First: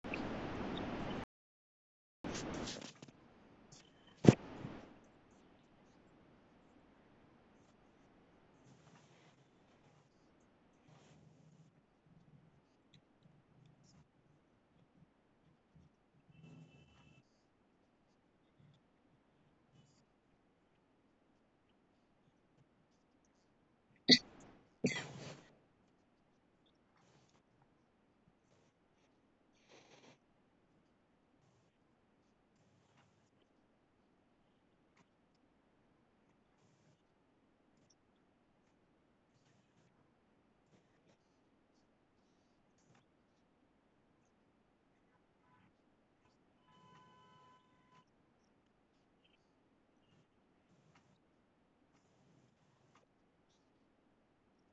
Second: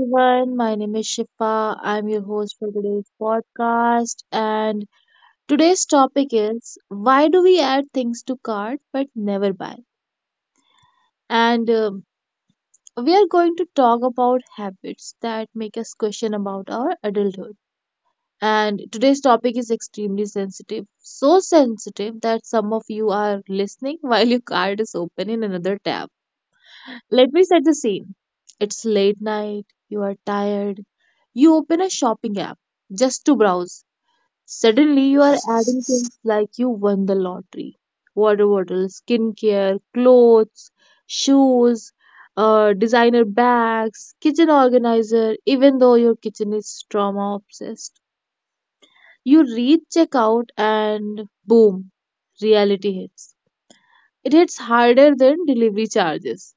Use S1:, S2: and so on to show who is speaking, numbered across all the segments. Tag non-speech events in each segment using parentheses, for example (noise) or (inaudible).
S1: everyone, my name is Shifa. I'm your host for today's podcast. And today's topic is, why do we add things to cart but never buy? And We are going to talk about habits that make us question about our adulthood. And today's topic is extremely sensitive, so sensitive that some of you are listening (laughs) while your card is open in another tab. Let me set the scene. It's late night, you are tired, you open a shopping app just to browse. Suddenly, you are adding things like you won the lottery: water bottles, skincare, clothes, shoes, designer bags, kitchen organizer, even though your kitchen is trauma obsessed. You reach checkout and boom, reality hits. It hits harder than delivery charges.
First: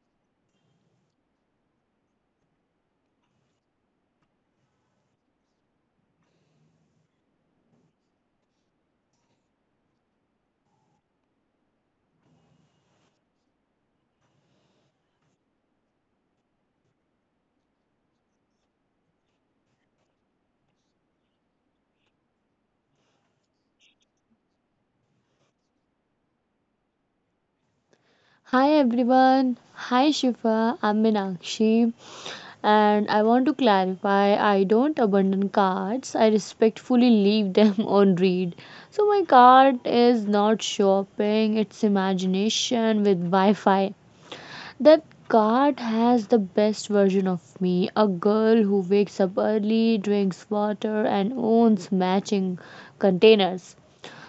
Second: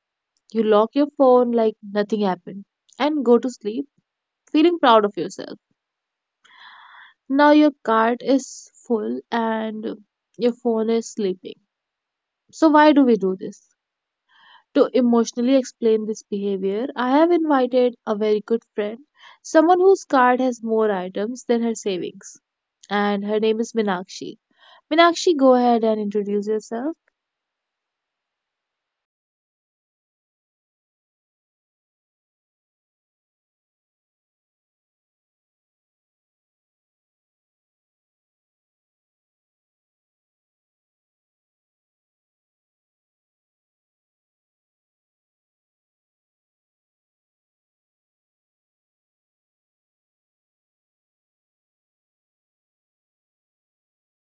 S1: You lock your phone like nothing happened and go to sleep feeling proud of yourself. Now your cart is full and your phone is sleeping. So, why do we do this? To emotionally explain this behavior, I have invited a very good friend, someone whose card has more items than her savings. And her name is Minakshi. Minakshi, go ahead and introduce yourself.
S2: Hi everyone. Hi Shifa. I'm Meenakshi and I want to clarify I don't abandon cards. I respectfully leave them (laughs) on read. So my card is not shopping, it's imagination with Wi-Fi. That card has the best version of me, a girl who wakes up early, drinks water and owns matching containers.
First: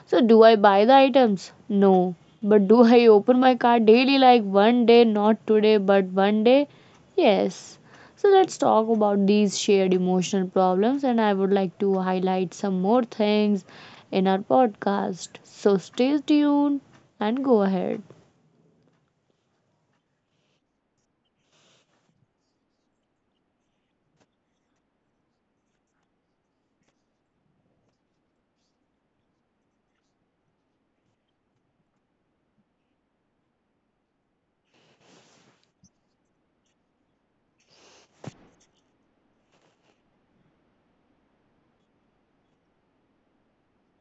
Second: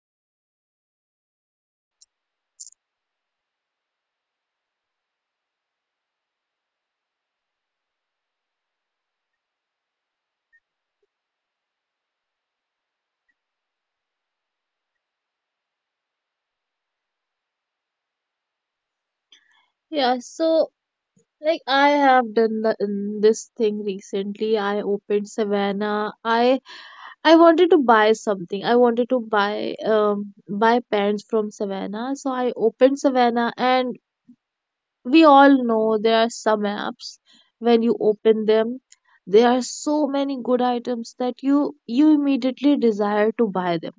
S2: So do I buy the items? No. But do I open my cart daily, like one day, not today, but one day? Yes. So let's talk about these shared emotional problems, and I would like to highlight some more things in our podcast. So stay tuned and go ahead.
S1: Yeah, so like I have done this thing recently. I opened Savannah. I wanted to buy something. I wanted to buy pants from Savannah. So I opened Savannah, and we all know there are some apps. When you open them, there are so many good items that you immediately desire to buy them.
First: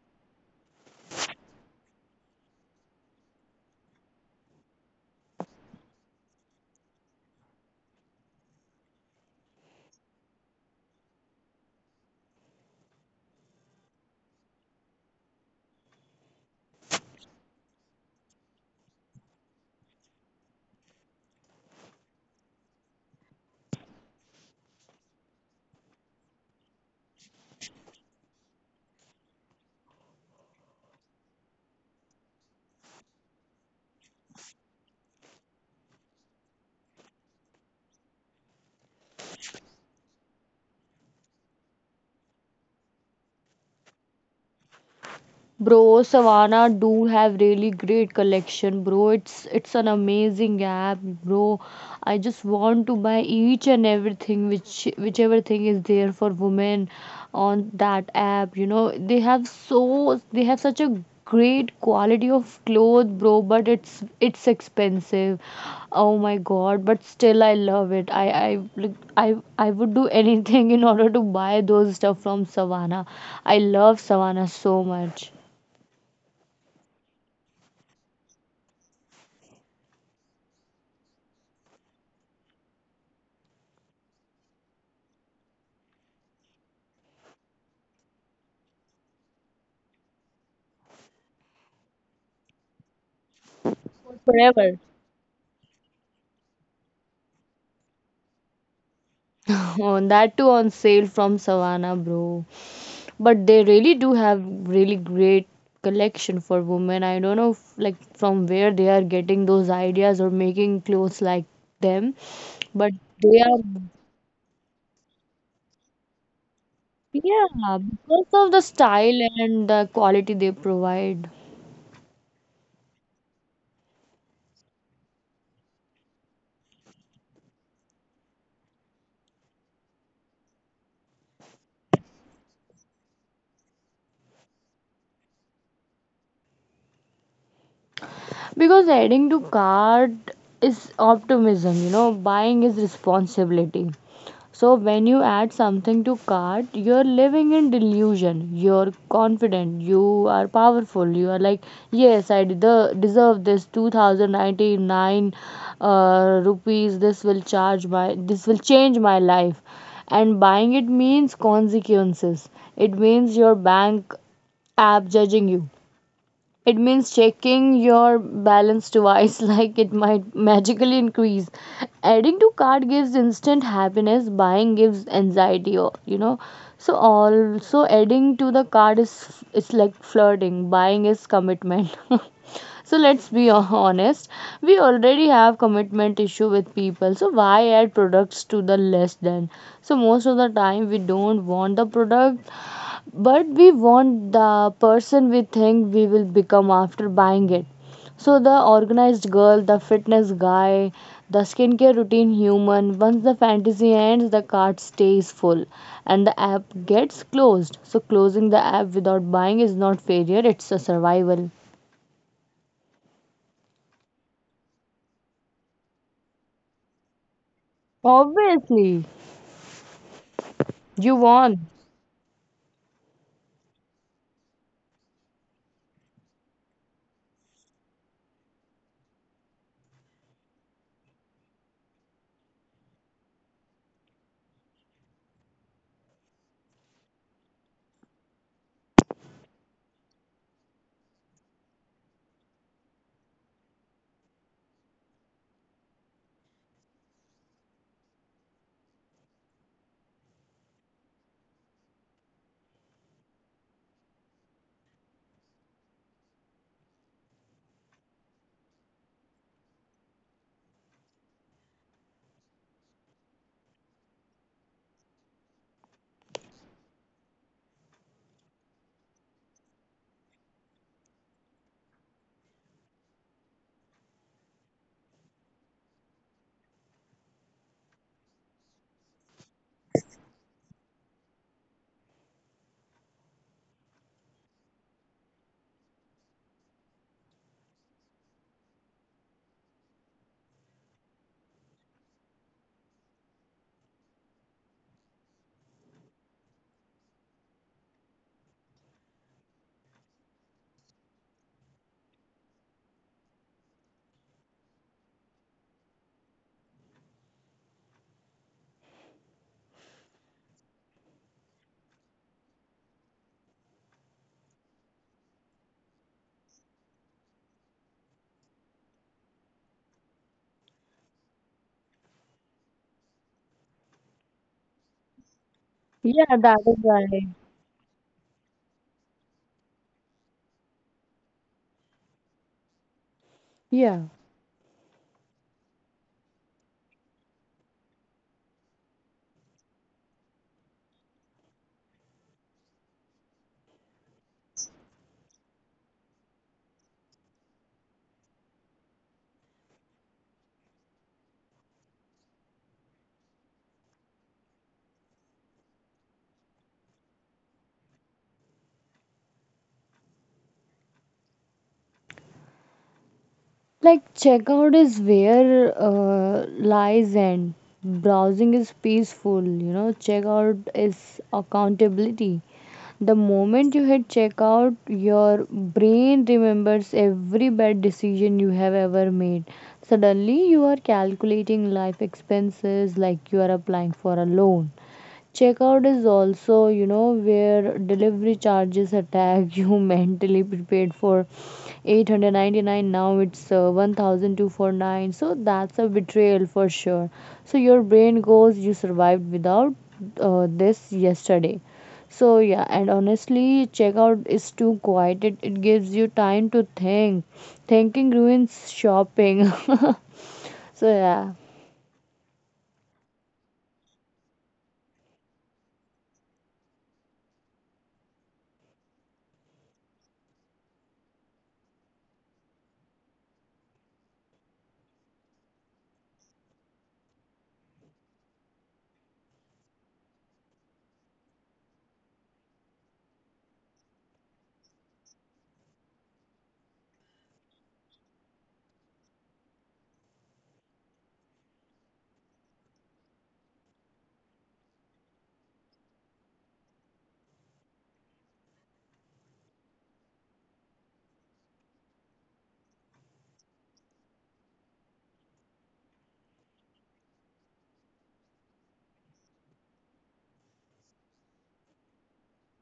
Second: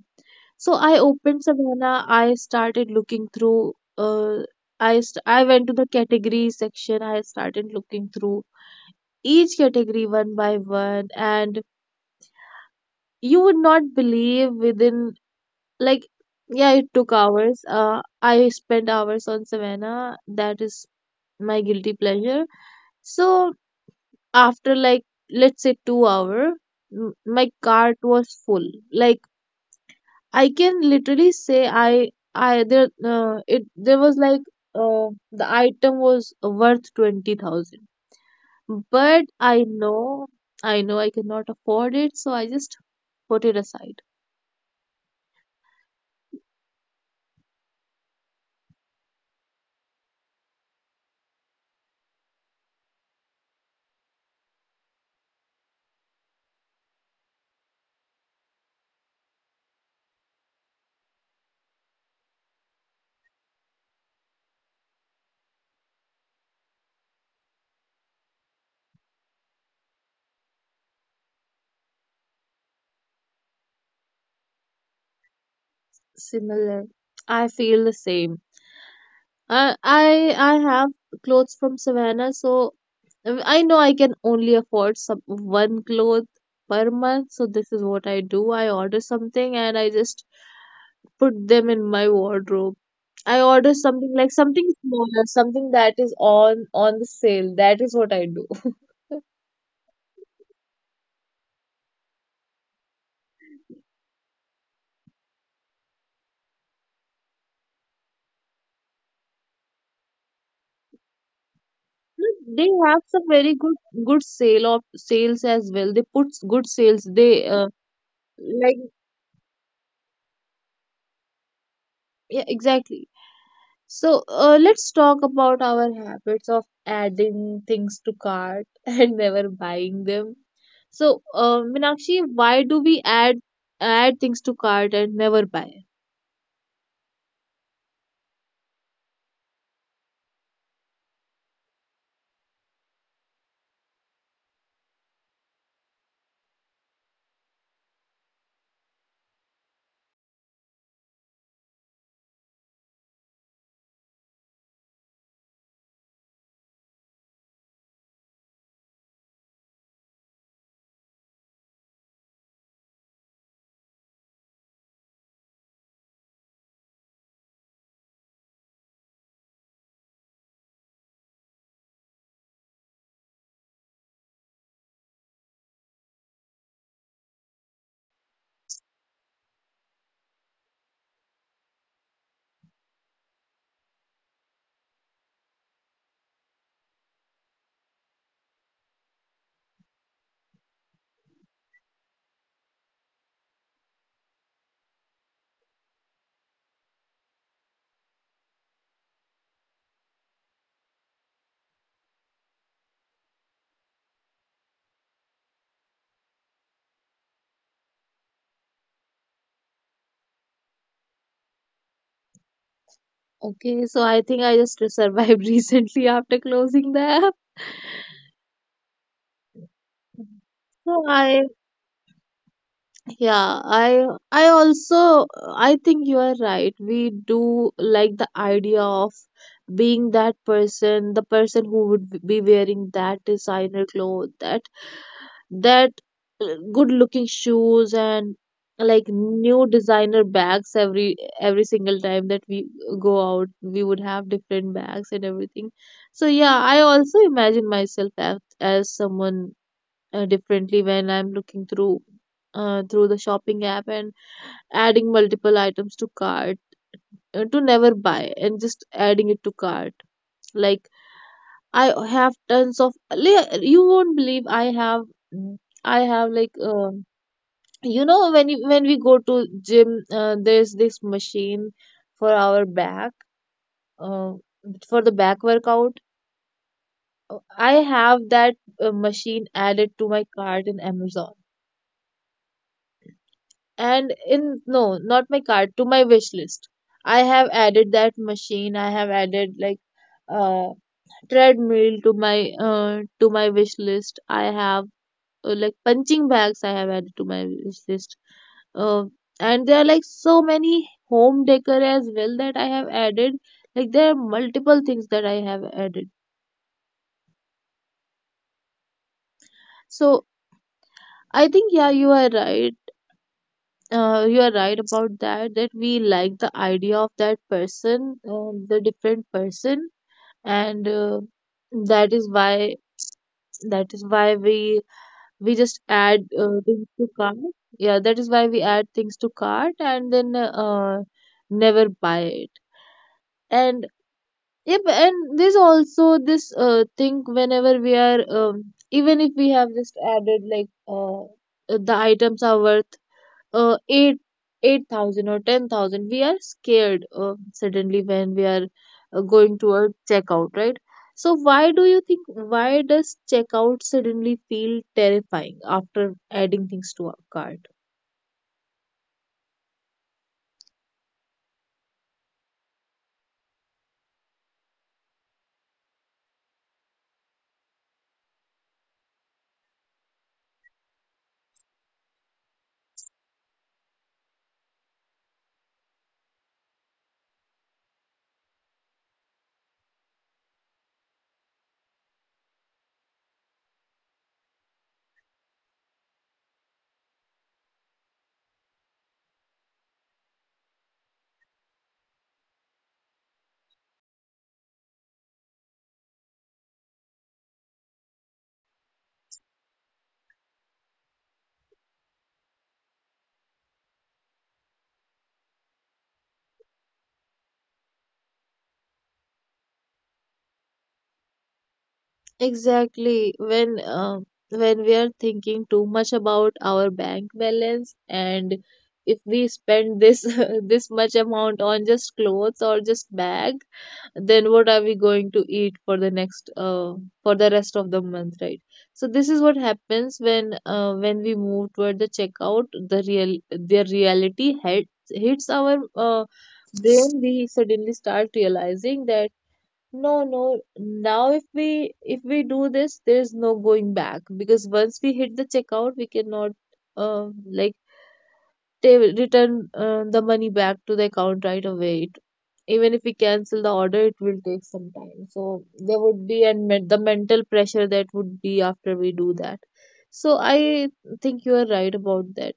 S1: So I opened Savannah. I started looking through. I went to the category section. I started looking through each category one by one, and you would not believe within like yeah, it took hours. I spent hours on Savannah. That is my guilty pleasure. So after, like, let's say 2 hour, m- my cart was full. Like, I can literally say I there it there was like the item was worth 20,000, but I know, I know I cannot afford it, so I just put it aside.
S2: Bro, Savannah do have really great collection, bro. It's an amazing app, bro. I just want to buy each and everything, whichever thing is there for women on that app. You know, they have such a great quality of clothes, bro, but it's expensive. Oh my god, but still I love it. I like, I would do anything (laughs) in order to buy those stuff from Savannah. I love Savannah so much.
S1: Similar, I feel the same. I have clothes from Savannah, so I know I can only afford some one cloth per month. So this is what I do. I order something and I just put them in my wardrobe. I order something like
S2: Forever.
S1: something smaller, something that is on the sale. That is what I do.
S2: Oh, that too on sale from Savannah, bro. But they really do have really great collection for women. I don't know, like, from where they are getting those ideas or making clothes like them,
S1: (laughs) They
S2: but
S1: have some
S2: they
S1: very
S2: are,
S1: good sale of sales as well. They put good sales. They
S2: yeah, because of the
S1: like
S2: style and the quality they provide.
S1: Yeah, exactly. So let's talk about our habits of adding things to cart (laughs) and never buying them. So, Meenakshi, why do we add things to cart and never buy?
S2: Because adding to cart is optimism, buying is responsibility. So when you add something to cart, you're living in delusion. You're confident. You are powerful. You are like, yes, I deserve this 2099 rupees. This will charge my. This will change my life. And buying it means consequences. It means your bank app judging you. It means checking your balance twice, (laughs) like it might magically increase. Adding to cart gives instant happiness, buying gives anxiety. So, also adding to the cart, is it's like flirting, buying is commitment. (laughs) So let's be (laughs) honest, we already have commitment issue with people, so why add products to the list then? So most of the time we don't want the product, but we want the person we think we will become after buying it. So the organized girl, the fitness guy, the skincare routine human, once the fantasy ends, the cart stays full and the app gets closed. So closing the app without buying is not failure, it's a survival.
S1: Okay, so I think I just survived (laughs) recently after closing the app.
S2: Obviously,
S1: So
S2: you
S1: I,
S2: won.
S1: yeah, I also, I think you are right. We do like the idea of being that person, the person who would be wearing that designer clothes, that that good looking shoes and like new designer bags. Every single time that we go out, we would have different bags and everything. So yeah, I also imagine myself as someone differently when I'm looking through through the shopping app and adding multiple items to cart to never buy, and just adding it to cart. Like, I have tons of you won't believe, I have like you know, when we go to gym, there's this machine for our back, uh, for the back workout. Uh, I have that machine added to my cart in Amazon. And in, no, not my cart, to my wish list. I have added that machine. I have added, like, uh treadmill to my, uh, to my wish list. I have, like, punching bags I have added to my wish list. Uh, and there are like so many home decor as well that I have added. Like there are multiple things that I have added. So I think, yeah, you are right. You are right about that. That we like the idea of that person, the different person, and that is why that is why we just add
S2: Yeah, that is
S1: things to
S2: right.
S1: cart. Yeah, that is why we add things to cart and then never buy it. And
S2: Yeah.
S1: yep, and there's also this thing, whenever we are, even if we have just added, like, the items are worth uh, eight eight thousand or 10,000. We are scared, suddenly when we are going to a checkout, right? So why do you think, why does checkout suddenly feel terrifying after adding things to our cart?
S2: Like, checkout is where lies end. Browsing is peaceful, checkout is accountability. The moment you hit checkout, your brain remembers every bad decision you have ever made. Suddenly, you are calculating life expenses like you are applying for a loan. Checkout is also, where delivery charges attack (laughs) you. Mentally prepared for 899, now it's 1249, so that's a betrayal for sure. So your brain goes, you survived without this yesterday. So yeah, and honestly checkout is too quiet, it gives you time to think. Thinking ruins shopping. (laughs) So yeah.
S1: Exactly, when we are thinking too much about our bank balance, and if we spend this (laughs) this much amount on just clothes or just bag, then what are we going to eat for the next, for the rest of the month, right? So this is what happens when, when we move toward the checkout, the reality hits our brain. We suddenly start realizing that no, no, now if we do this, there is no going back, because once we hit the checkout, we cannot, um, like, they will return the money back to the account right away. Even if we cancel the order, it will take some time. So there would be the mental pressure that would be after we do that. So I think you are right about that.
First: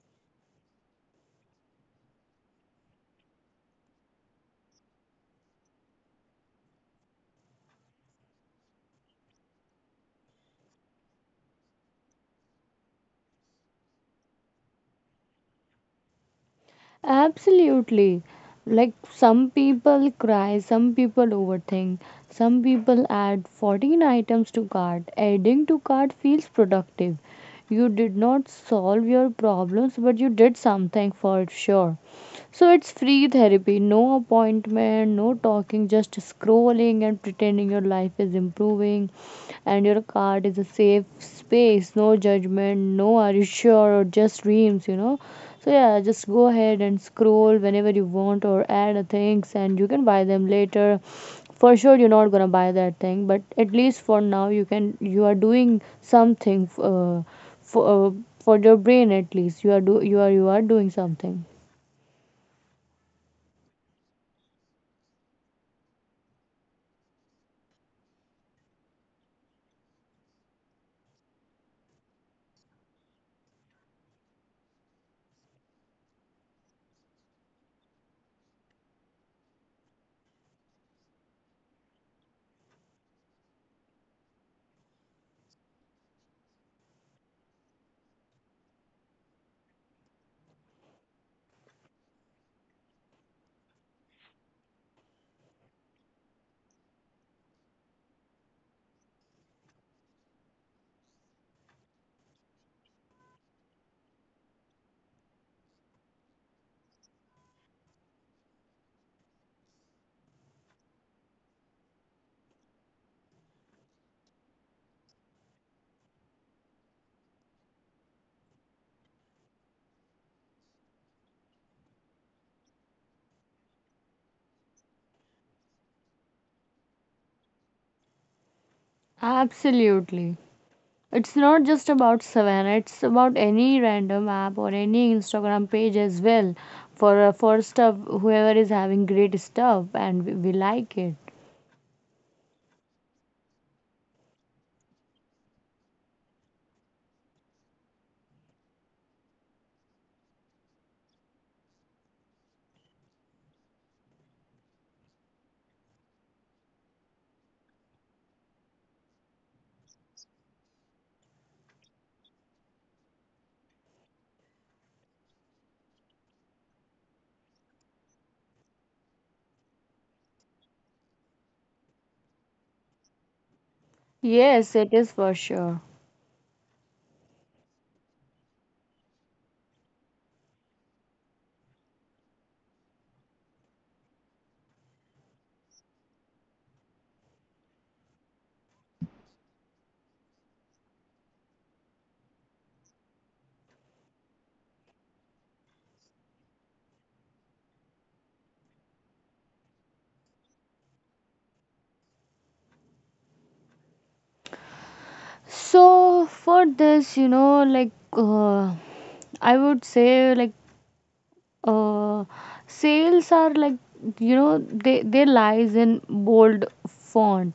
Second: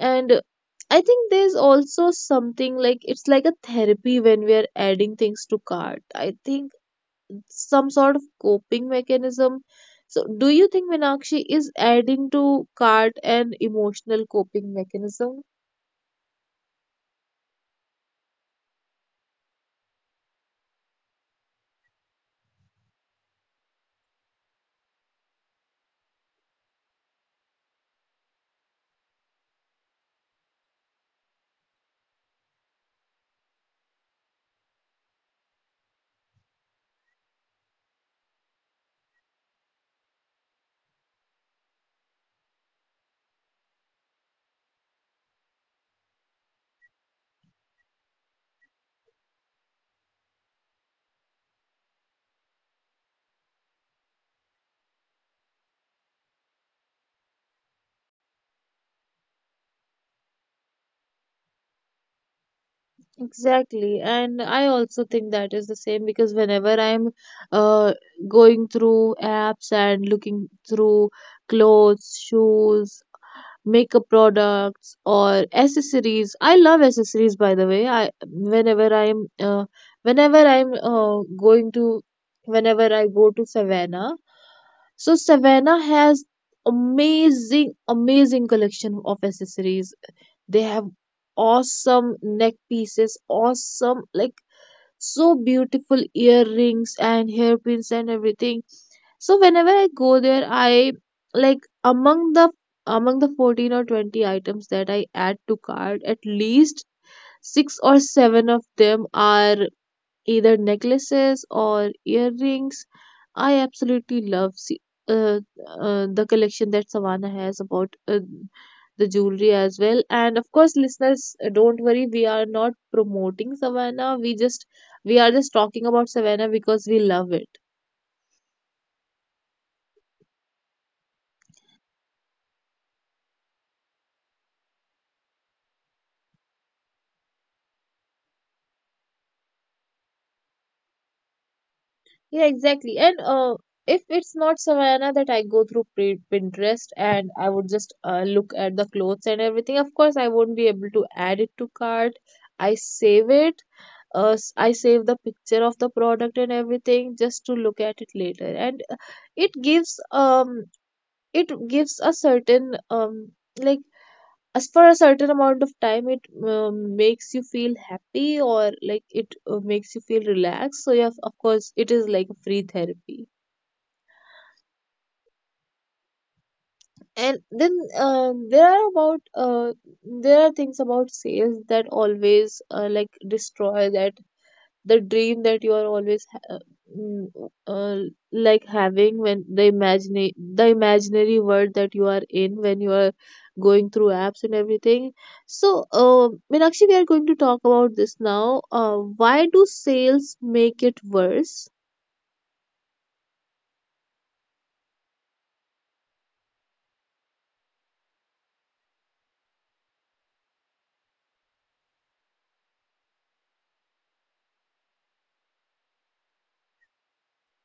S1: And I think there's also something, like, it's like a therapy when we are adding things to cart. I think some sort of coping mechanism. So do you think, Meenakshi, is adding to cart an emotional coping mechanism?
S2: Absolutely. Like, some people cry, some people overthink, some people add 14 items to cart. Adding to cart feels productive. You did not solve your problems, but you did something for sure. So it's free therapy, no appointment, no talking, just scrolling and pretending your life is improving, and your cart is a safe space, no judgment, no are you sure or just dreams. So yeah, just go ahead and scroll whenever you want or add a things, and you can buy them later. For sure you're not gonna buy that thing, but at least for now you are doing something for uh, for your brain at least. You are do you are doing something.
S1: Exactly. And I also think that is the same, because whenever I'm, uh, going through apps and looking through clothes, shoes, makeup products, or accessories. I love accessories, by the way. I whenever I'm Whenever I'm going to, whenever I go to Savannah, so Savannah has amazing collection of accessories. They have awesome neck pieces, awesome, like, so beautiful earrings and hairpins and everything. So whenever I go there, I, like, among the 14 or 20 items that I add to cart, at least six or seven of them are either necklaces or earrings. I absolutely love, see, uh, the collection that Savannah has about the jewelry as well. And of course, listeners, don't worry, we are not promoting Savannah. We are just talking about Savannah because we love it.
S2: Absolutely. It's not just about Savannah, it's about any random app or any Instagram page as well. For stuff, whoever is having great stuff, and we like it.
S1: Yeah, exactly. And if it's not Savannah, that I go through Pinterest, and I would just look at the clothes and everything. Of course, I won't be able to add it to cart. I save it. I save the picture of the product and everything just to look at it later. And it gives, um, it gives a certain, um, like, as for a certain amount of time, it, makes you feel happy, or like, it, makes you feel relaxed. So yeah, of course, it is like a free therapy.
S2: Yes, it is for sure.
S1: And then, there are about, there are things about sales that always, like, destroy that, the dream that you are always mm, uh, like having, when the imagine the imaginary world that you are in when you are going through apps and everything. So Meenakshi, we are going to talk about this now. Why do sales make it worse?
S2: So for this, like, I would say, like, uh, sales are like, they lies in bold font.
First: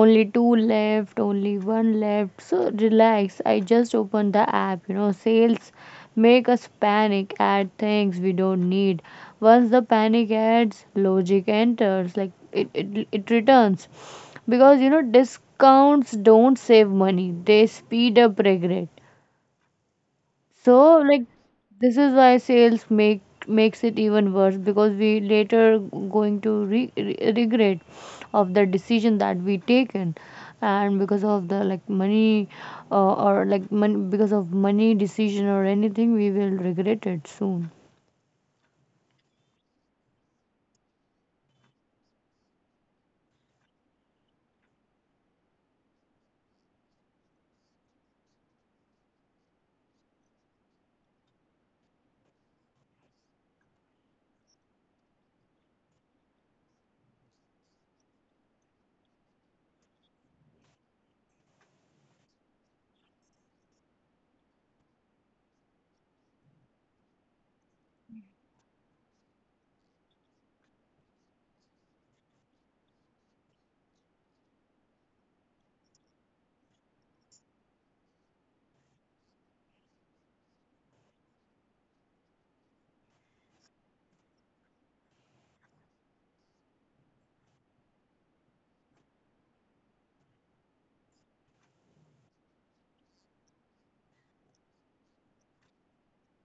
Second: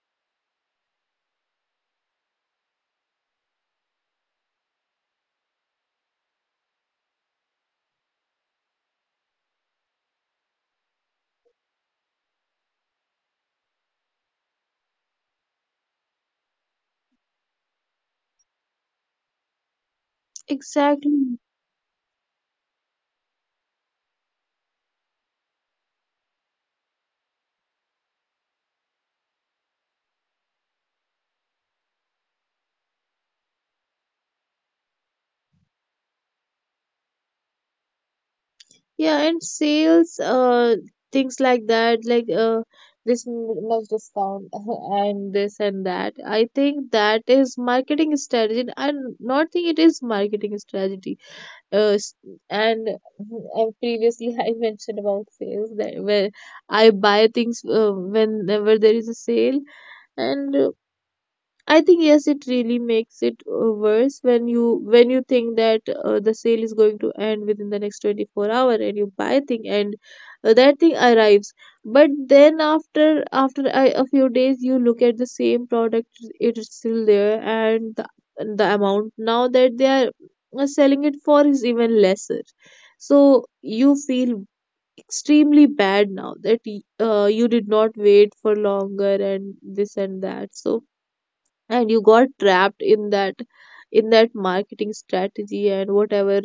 S2: Only two left, only one left. So relax, I just opened the app. Sales make us panic, add things we don't need. Once the panic adds, logic enters. Like, it returns, because discounts don't save money, they speed up regret. So, like,
S1: Exactly.
S2: this is why sales makes it even worse, because we later going to regret of the decision that we taken. And because of the, like, money, or like money, because of money decision, or anything we will regret it soon.
S1: Yeah, and sales, things like that, like, this much discount (laughs) and this and that. I think that is marketing strategy. Not think, it is marketing strategy. Uh, s- and previously (laughs) I mentioned about sales, that where I buy things whenever there is a sale, and I think, yes, it really makes it worse, when you think that the sale is going to end within the next 24 hour, and you buy thing, and that thing arrives. But then after a few days, you look at the same product, it is still there, and the amount now that they are selling it for is even lesser. So you feel extremely bad now that, you did not wait for longer, and this and that. So and you got trapped in that marketing strategy and whatever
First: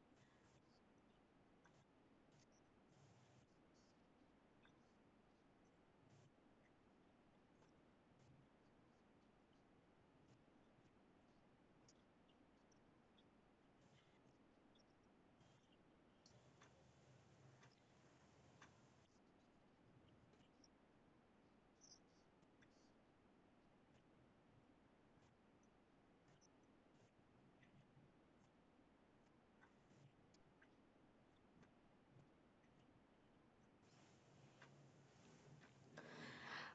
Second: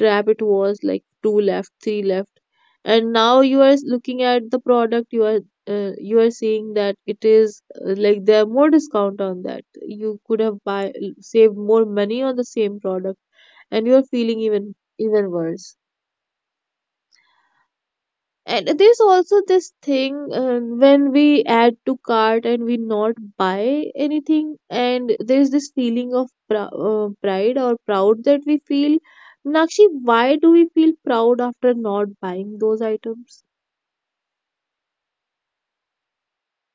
S1: trap it was, like two left, three left, and now you are looking at the product. You are you are seeing that it is, like there are more discount on that. You could have buy, saved more money on the same product, and you are feeling even worse. And there's also this thing, when we add to cart and we not buy anything, and there's this feeling of pride or proud that we feel. Nakshi, why do we feel proud after not buying those items?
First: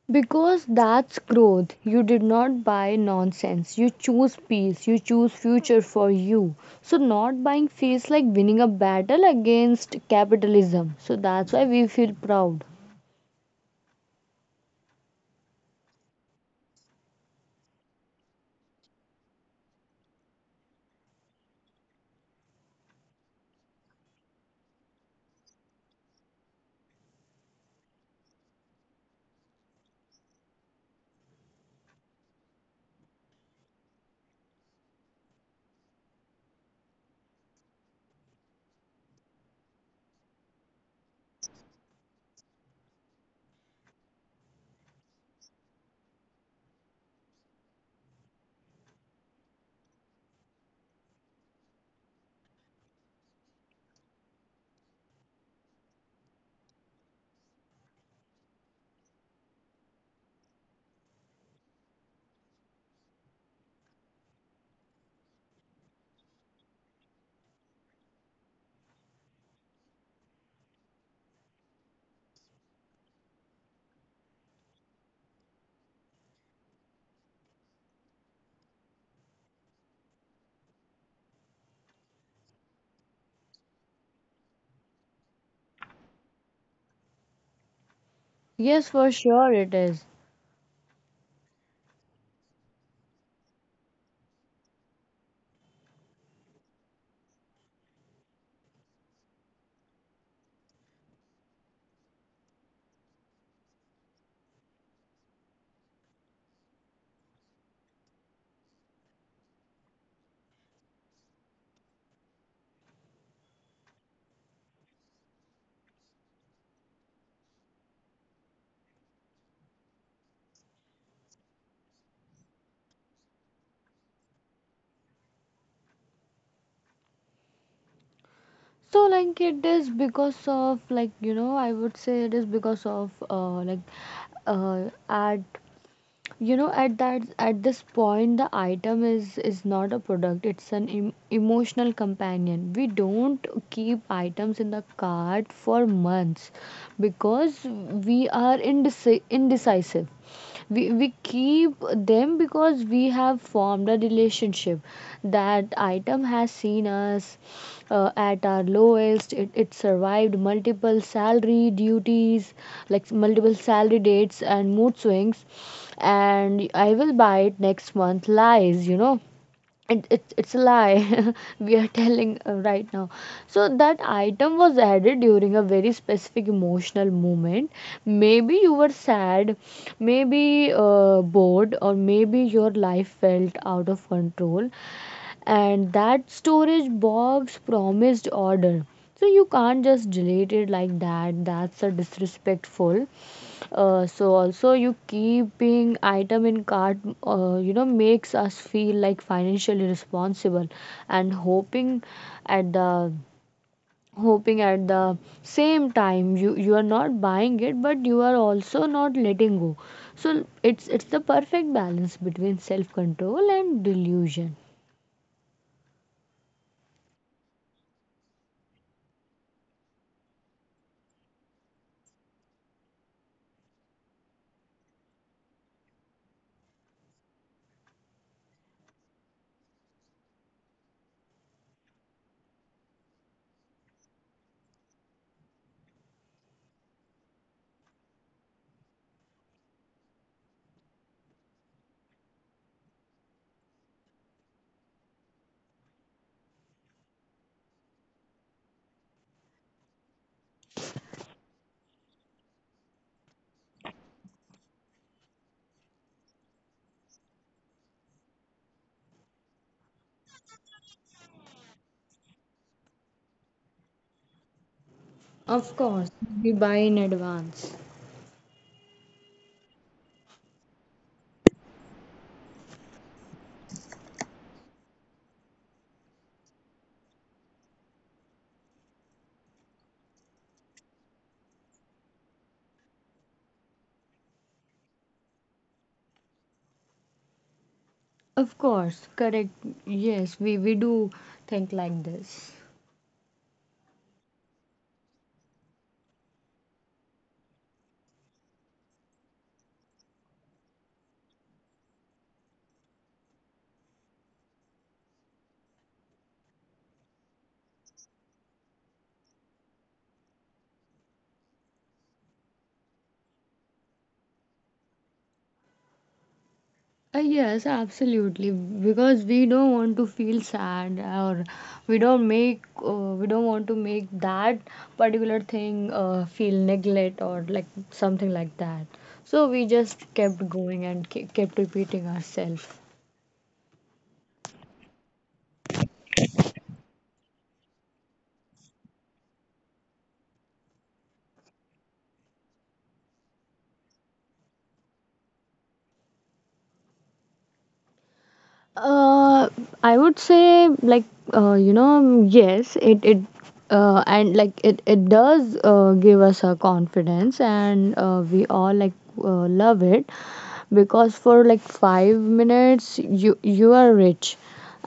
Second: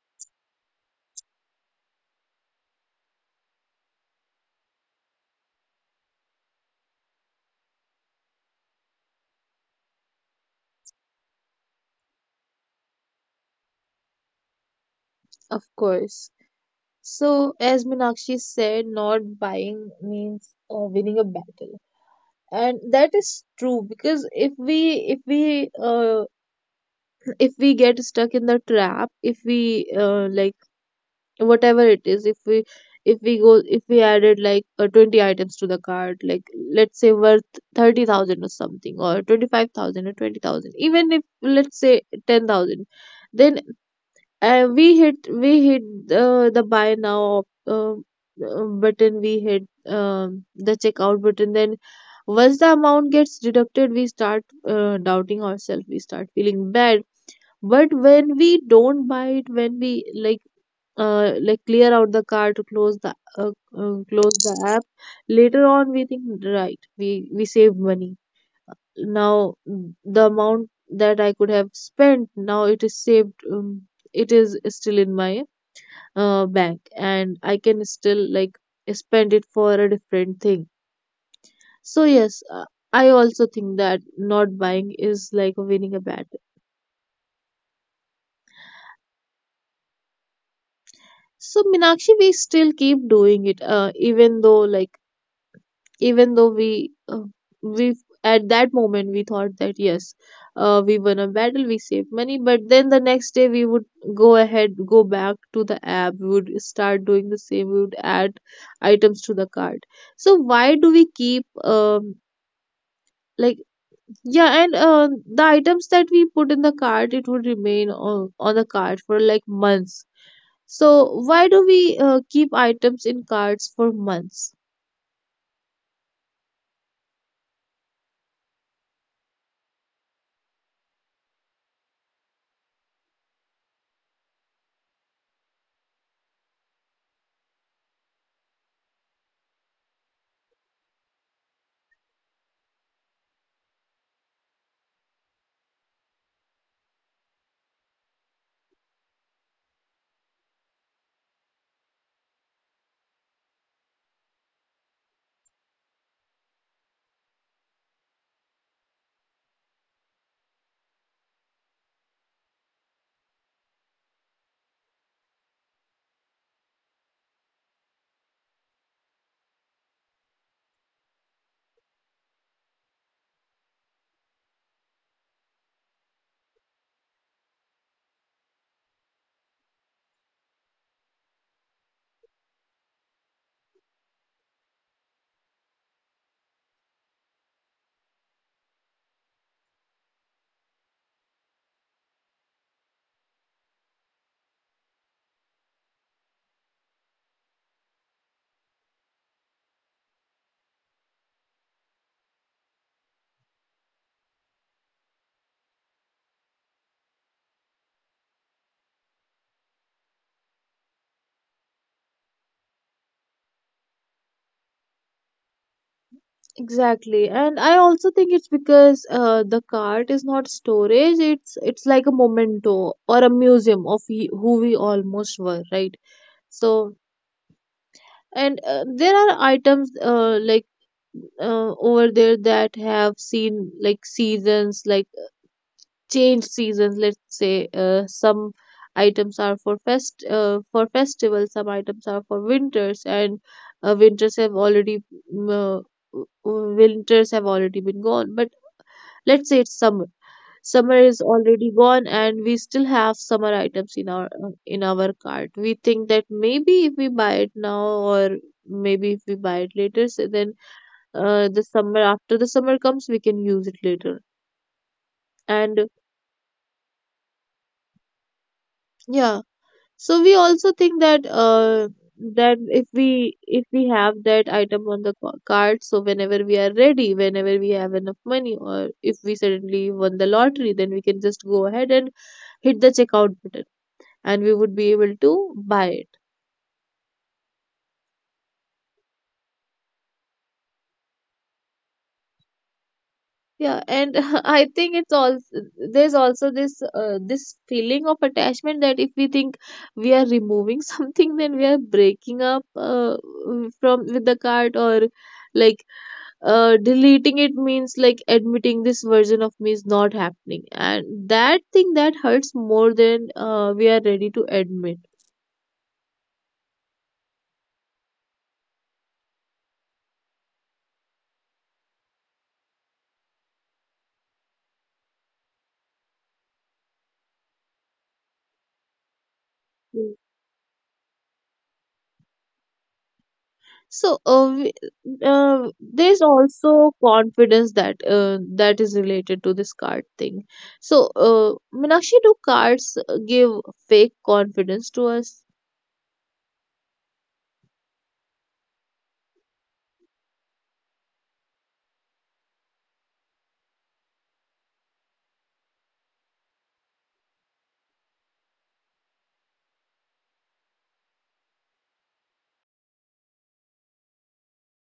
S2: Because that's growth. You did not buy nonsense. You choose peace. You choose future for you. So, not buying feels like winning a battle against capitalism. So, that's why we feel proud.
S1: Of course. So, as Meenakshi said, not buying means winning a battle, and that is true because if we (clears throat) if we get stuck in the trap, if we, like whatever it is, if we, if we go if we added like, 20 items to the cart, like let's say worth 30,000 or something, or 25,000, or 20,000, even if, let's say, 10,000. Then, we hit the buy now, button, we hit the checkout button. Then once the amount gets deducted, we start, doubting ourselves, we start feeling bad. But when we don't buy it, when we, like, like, clear out the card to close the, close the app, later on we think, right, we saved money. Now the amount that I could have spent, now it is saved. It is still in my, bank, and I can still, like, spend it for a different thing. So yes, I also think that not buying is like winning a battle.
S2: Yes, for sure it is.
S1: So Minakshi, we still keep doing it, even though, like, even though we at that moment we thought that yes, we won a battle, we saved money, but then the next day we would go ahead, go back to the app, we would start doing the same, we would add items to the cart. So why do we keep, um, like, yeah, and the items that we put in the cart, it would remain on the cart for like months. So why do we, keep items in carts for months?
S2: So, like, it is because of, like, I would say it is because of, like, art. At that at this point, the item is not a product, it's an emotional companion. We don't keep items in the cart for months because we are indecisive. We keep them because we have formed a relationship. That item has seen us at our lowest. It survived multiple salary duties, like multiple salary dates and mood swings. And I will buy it next month lies. It's a lie, (laughs) we are telling right now. So that item was added during a very specific emotional moment. Maybe you were sad, maybe bored, or maybe your life felt out of control. And that storage box promised order. So you can't just delete it like that, that's a disrespectful. So also you keeping item in cart, makes us feel like financially responsible, and at the hoping at the same time you are not buying it, but you are also not letting go. So it's the perfect balance between self control and delusion.
S1: Exactly, and I also think it's because, the cart is not storage. It's like a memento or a museum of who we almost were, right? So, and there are items, like, over there that have seen like seasons, like changed seasons. Let's say, some items are for fest for festivals, some items are for winters, and winters have already mm, uh, winters have already been gone. But let's say it's summer, is already gone and we still have summer items in our, in our cart. We think that maybe if we buy it now, or maybe if we buy it later, so then, the summer, after the summer comes, we can use it later. And
S2: Of course, we buy in advance.
S1: yeah, so we also think that, that if we have that item on the card, so whenever we are ready, whenever we have enough money, or if we suddenly won the lottery, then we can just go ahead and hit the checkout button, and we would be able to buy it.
S2: Of course. Correct. Yes, we do think like this.
S1: Yeah, and (laughs) I think it's also, there's also this, this feeling of attachment that if we think we are removing (laughs) something, then we are breaking up, from, with the cart. Or, like, deleting it means like admitting this version of me is not happening, and that thing that hurts more than, we are ready to admit.
S2: Yes, absolutely. Because we don't want to feel sad, or we don't make, we don't want to make that particular thing feel neglect or like something like that. So we just kept going and kept repeating ourselves.
S1: So there's also confidence that, that is related to this card thing. So, Meenakshi, do cards give fake confidence to us?
S2: Uh, I would say, like, yes it and like it does give us a confidence, and we all like love it, because for like 5 minutes you are rich.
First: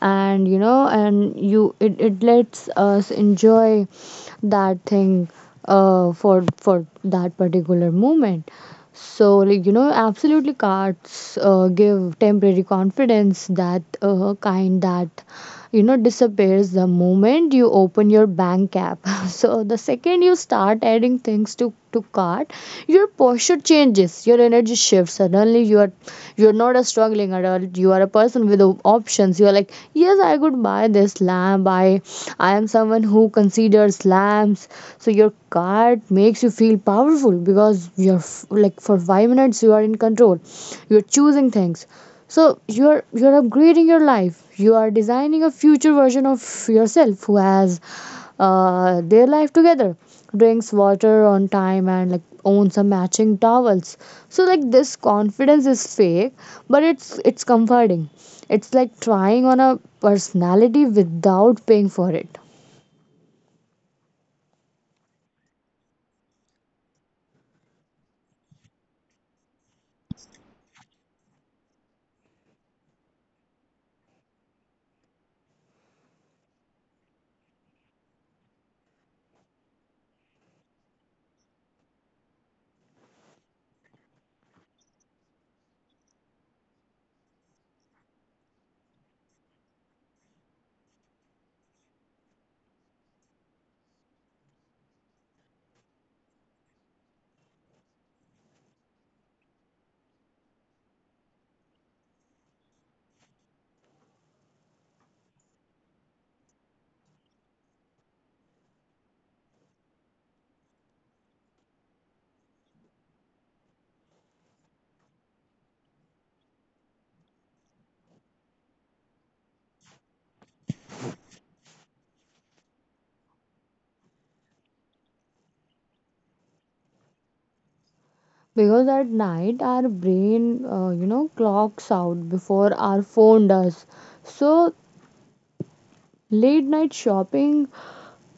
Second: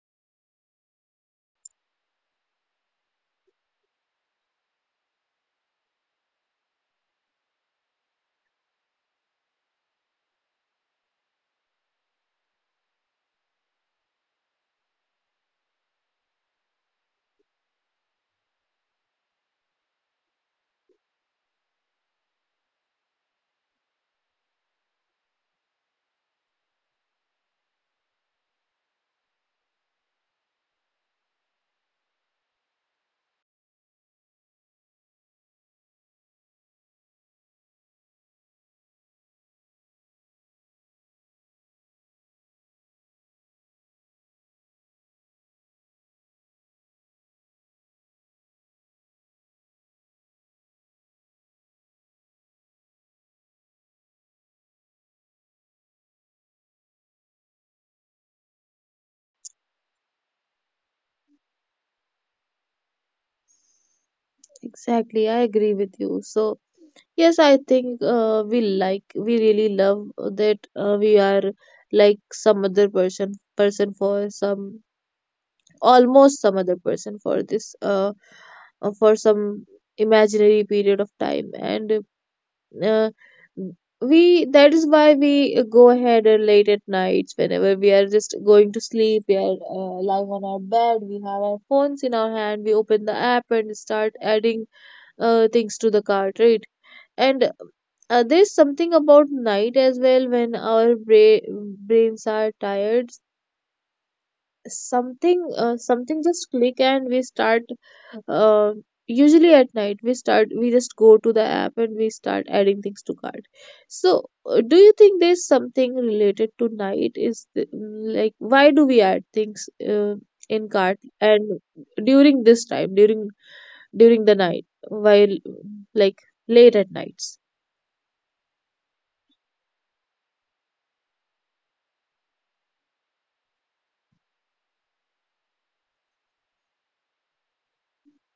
S2: And it lets us enjoy that thing for that particular moment. So, like, absolutely cards give temporary confidence, that kind that, disappears the moment you open your bank app. (laughs) So, the second you start adding things to cart, your posture changes, your energy shifts. Suddenly, you are not a struggling adult. You are a person with options. You are like, yes, I could buy this lamp. I am someone who considers lamps. So your card makes you feel powerful because you're like for 5 minutes you are in control. You're choosing things. So you're upgrading your life. You are designing a future version of yourself who has their life together, drinks water on time, and like owns some matching towels. So like this confidence is fake, but it's comforting. It's like trying on a personality without paying for it.
S1: Exactly, I agree with you. So yes, I think, we like, we really love that, we are like some other person for some, almost some other person for this, for some imaginary period of time. And uh, we, that is why we go ahead, late at nights, whenever we are just going to sleep, we are, lying on our bed, we have our phones in our hand, we open the app and start adding, things to the cart, right? And there's something about night as well, when our brains are tired, something just click and we start, um, usually at night we start, we just go to the app and we start adding things to cart. So, do you think there's something related to night? Is like, why do we add things, in cart and during this time, during during the night, while, like, late at nights?
S2: Because at night our brain, clocks out before our phone does. So late night shopping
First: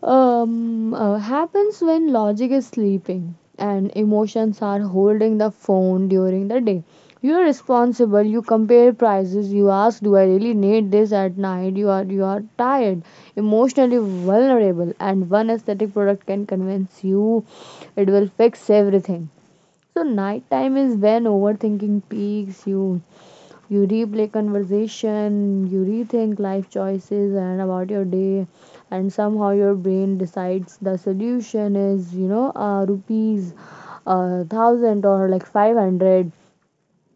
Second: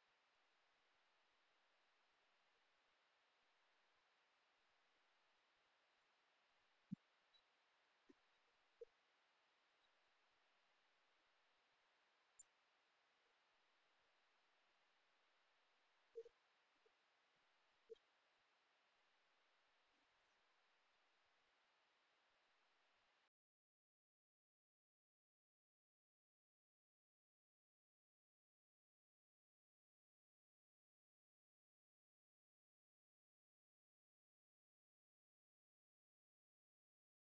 S2: happens when logic is sleeping and emotions are holding the phone. During the day you are responsible, you compare prices, you ask, do I really need this? At night you are tired, emotionally vulnerable, and one aesthetic product can convince you it will fix everything. So nighttime is when overthinking peaks. You replay conversation, you rethink life choices and about your day, and somehow your brain decides the solution is, rupees, thousand or like 500,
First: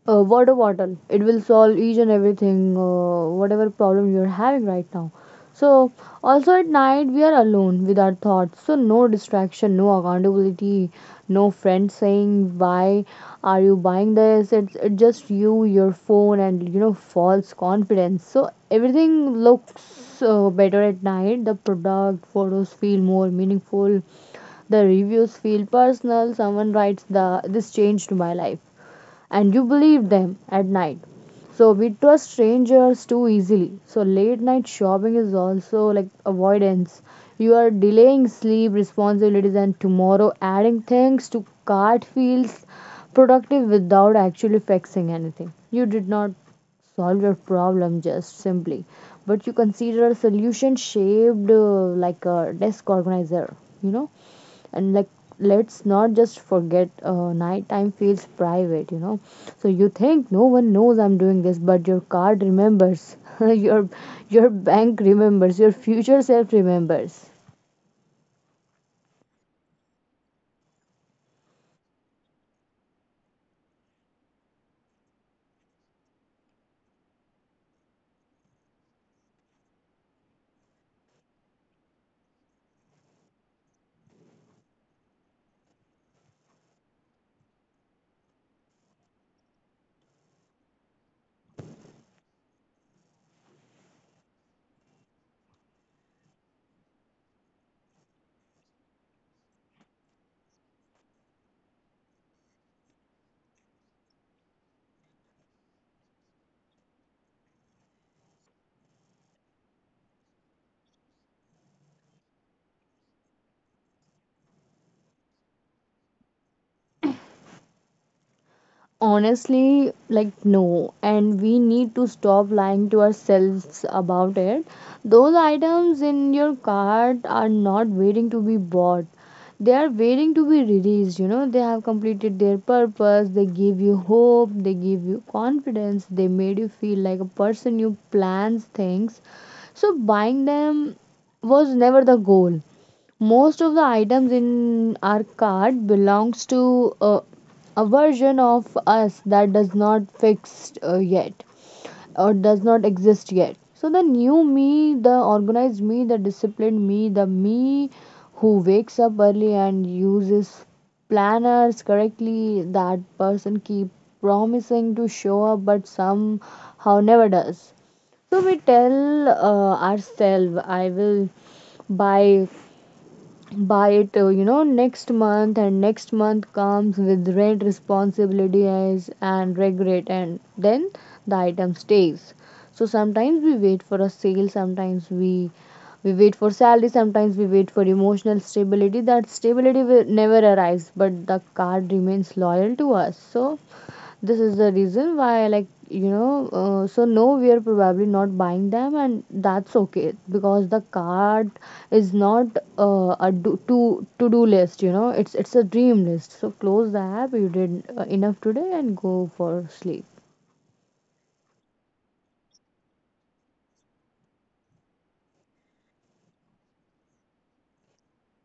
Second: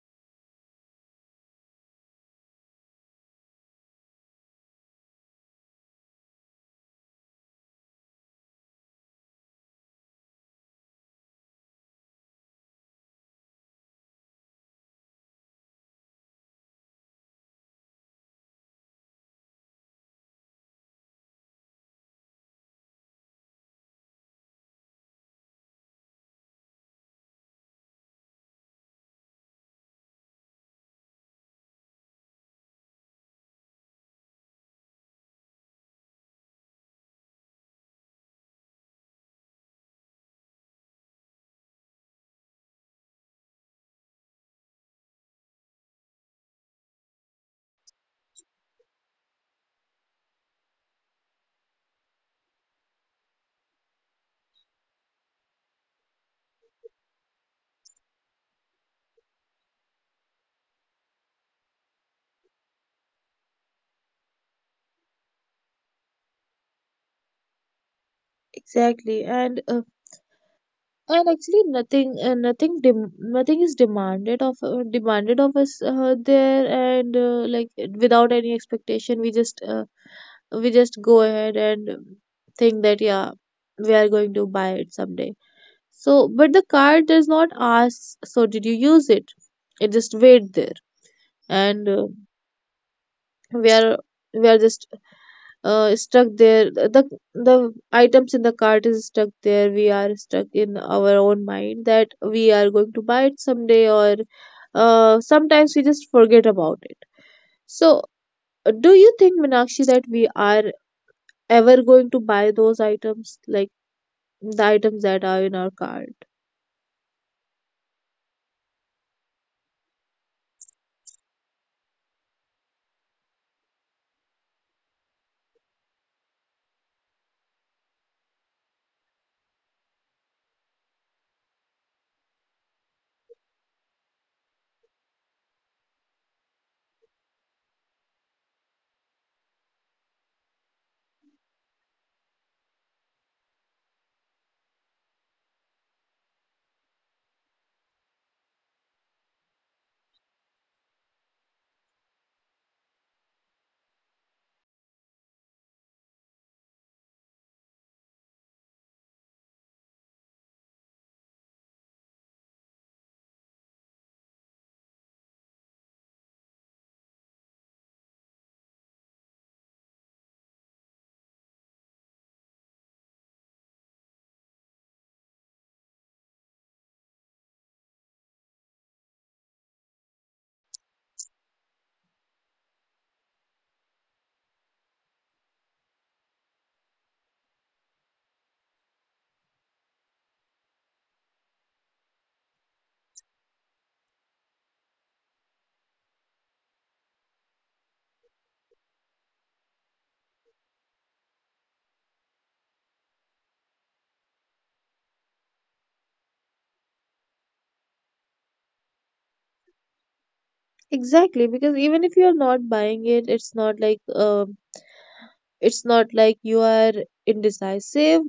S2: a water bottle. It will solve each and everything, whatever problem you're having right now. So, also at night, we are alone with our thoughts. So, no distraction, no accountability, no friend saying, Why are you buying this? It's just you, your phone, and, false confidence. So, everything looks better at night. The product photos feel more meaningful, the reviews feel personal. Someone writes, the This changed my life, and you believe them at night. So we trust strangers too easily. So late night shopping is also like avoidance. You are delaying sleep responsibilities and tomorrow. Adding things to cart feels productive without actually fixing anything. You did not solve your problem just simply, but you consider a solution shaped like a desk organizer, you know and like let's not just forget, nighttime feels private. So you think no one knows I'm doing this, but your card remembers, (laughs) your your bank remembers, your future self remembers.
S1: Exactly, and and actually nothing is demanded of, demanded of us, there. And, like without any expectation, we just, we just go ahead and think that, yeah, we are going to buy it someday. So, but the card does not ask, so did you use it? It just wait there. And we are we are just, stuck there. The items in the cart is stuck there, we are stuck in our own mind that we are going to buy it someday, or, sometimes we just forget about it. So, do you think, Minakshi, that we are ever going to buy those items, like the items that are in our cart?
S2: Honestly, like, no, and we need to stop lying to ourselves about it. Those items in your cart are not waiting to be bought. They are waiting to be released. They have completed their purpose, they give you hope, they give you confidence, they made you feel like a person who plans things. So buying them was never the goal. Most of the items in our cart belongs to a version of us that does not fixed yet, or does not exist yet. So the new me, the organized me, the disciplined me, the me who wakes up early and uses planners correctly, that person keep promising to show up but somehow never does. So we tell ourselves, I will buy buy it, next month. And next month comes with rent responsibilities and regret, and then the item stays. So sometimes we wait for a sale, sometimes we wait for salary, sometimes we wait for emotional stability. That stability will never arise, but the card remains loyal to us. So this is the reason why, like, so no, we are probably not buying them, and that's okay because the card is not, a do, to do list. It's a dream list. So close the app, you did enough today, and go for sleep.
S1: Exactly, because even if you are not buying it, it's not like, it's not like you are indecisive.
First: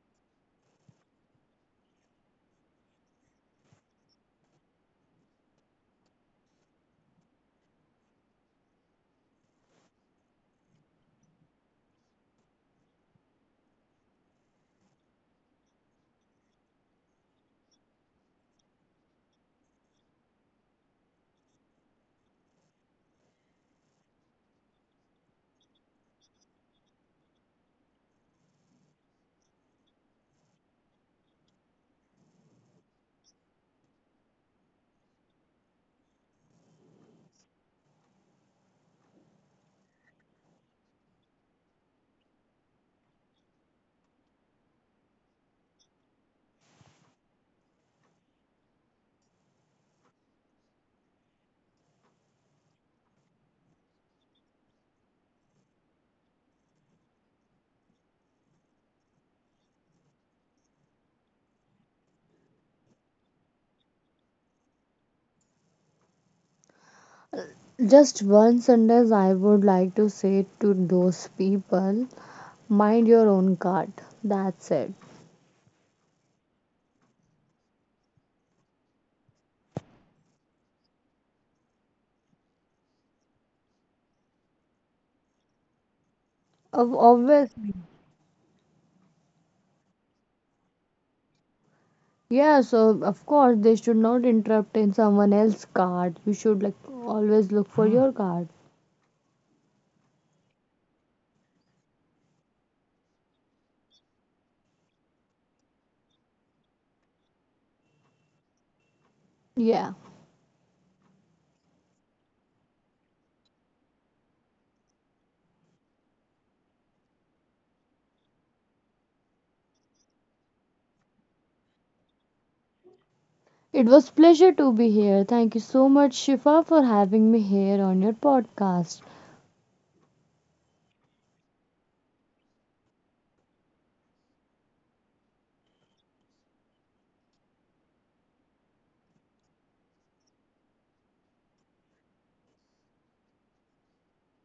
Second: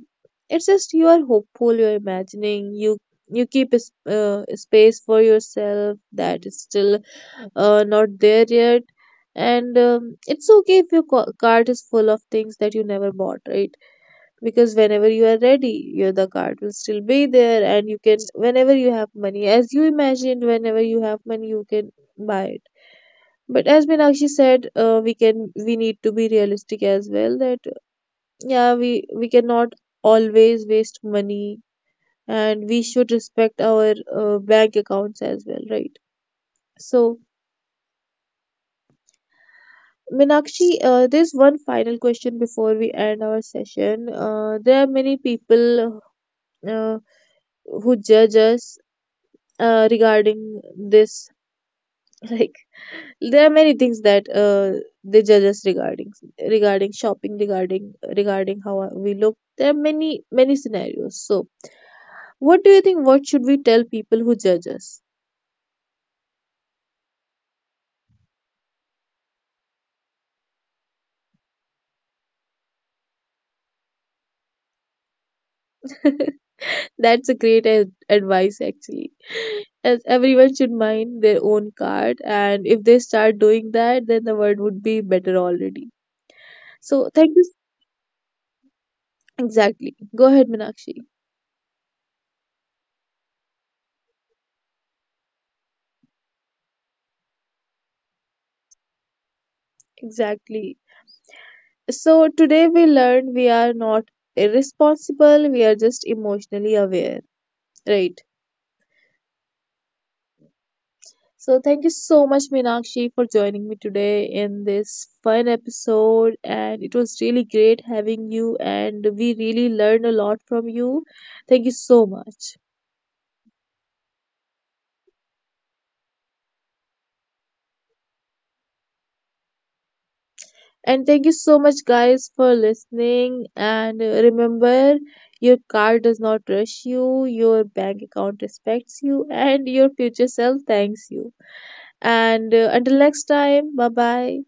S1: It's just you are hopeful. You're imagining. You keep a, a space for yourself that is still, not there yet. And, it's okay if your cart is full of things that you never bought, right? Because whenever you are ready, your, the card will still be there, and you can, whenever you have money, as you imagined, whenever you have money, you can buy it. But as Meenakshi said, we can, we need to be realistic as well, that yeah, we cannot always waste money, and we should respect our, bank accounts as well, right? So Minakshi, there's one final question before we end our session. There are many people, uh, who judge us, regarding this, (laughs) like, there are many things that, they judge us regarding, regarding shopping, regarding, regarding how we look. There are many, many scenarios. So what do you think, what should we tell people who judge us?
S2: Just one sentence I would like to say to those people: mind your own card, that's it.
S1: (laughs) That's a great advice, actually. As everyone should mind their own card, and if they start doing that, then the world would be better already.
S2: Ob-
S1: So thank you.
S2: obviously
S1: Exactly, go ahead, Minakshi.
S2: Yeah, so of course they should not interrupt in someone else's card. You should like always look for your card.
S1: Exactly. So today we learned, we are not irresponsible, we are just emotionally aware, right?
S2: Yeah.
S1: So thank you so much, Meenakshi, for joining me today in this fun episode. And it was really great having you, and we really learned a lot from you. Thank you so much.
S2: It was pleasure to be here. Thank you so much Shifa for having me here on your podcast.
S1: And thank you so much, guys, for listening. And, remember, your car does not rush you, your bank account respects you, and your future self thanks you. And, until next time, bye bye.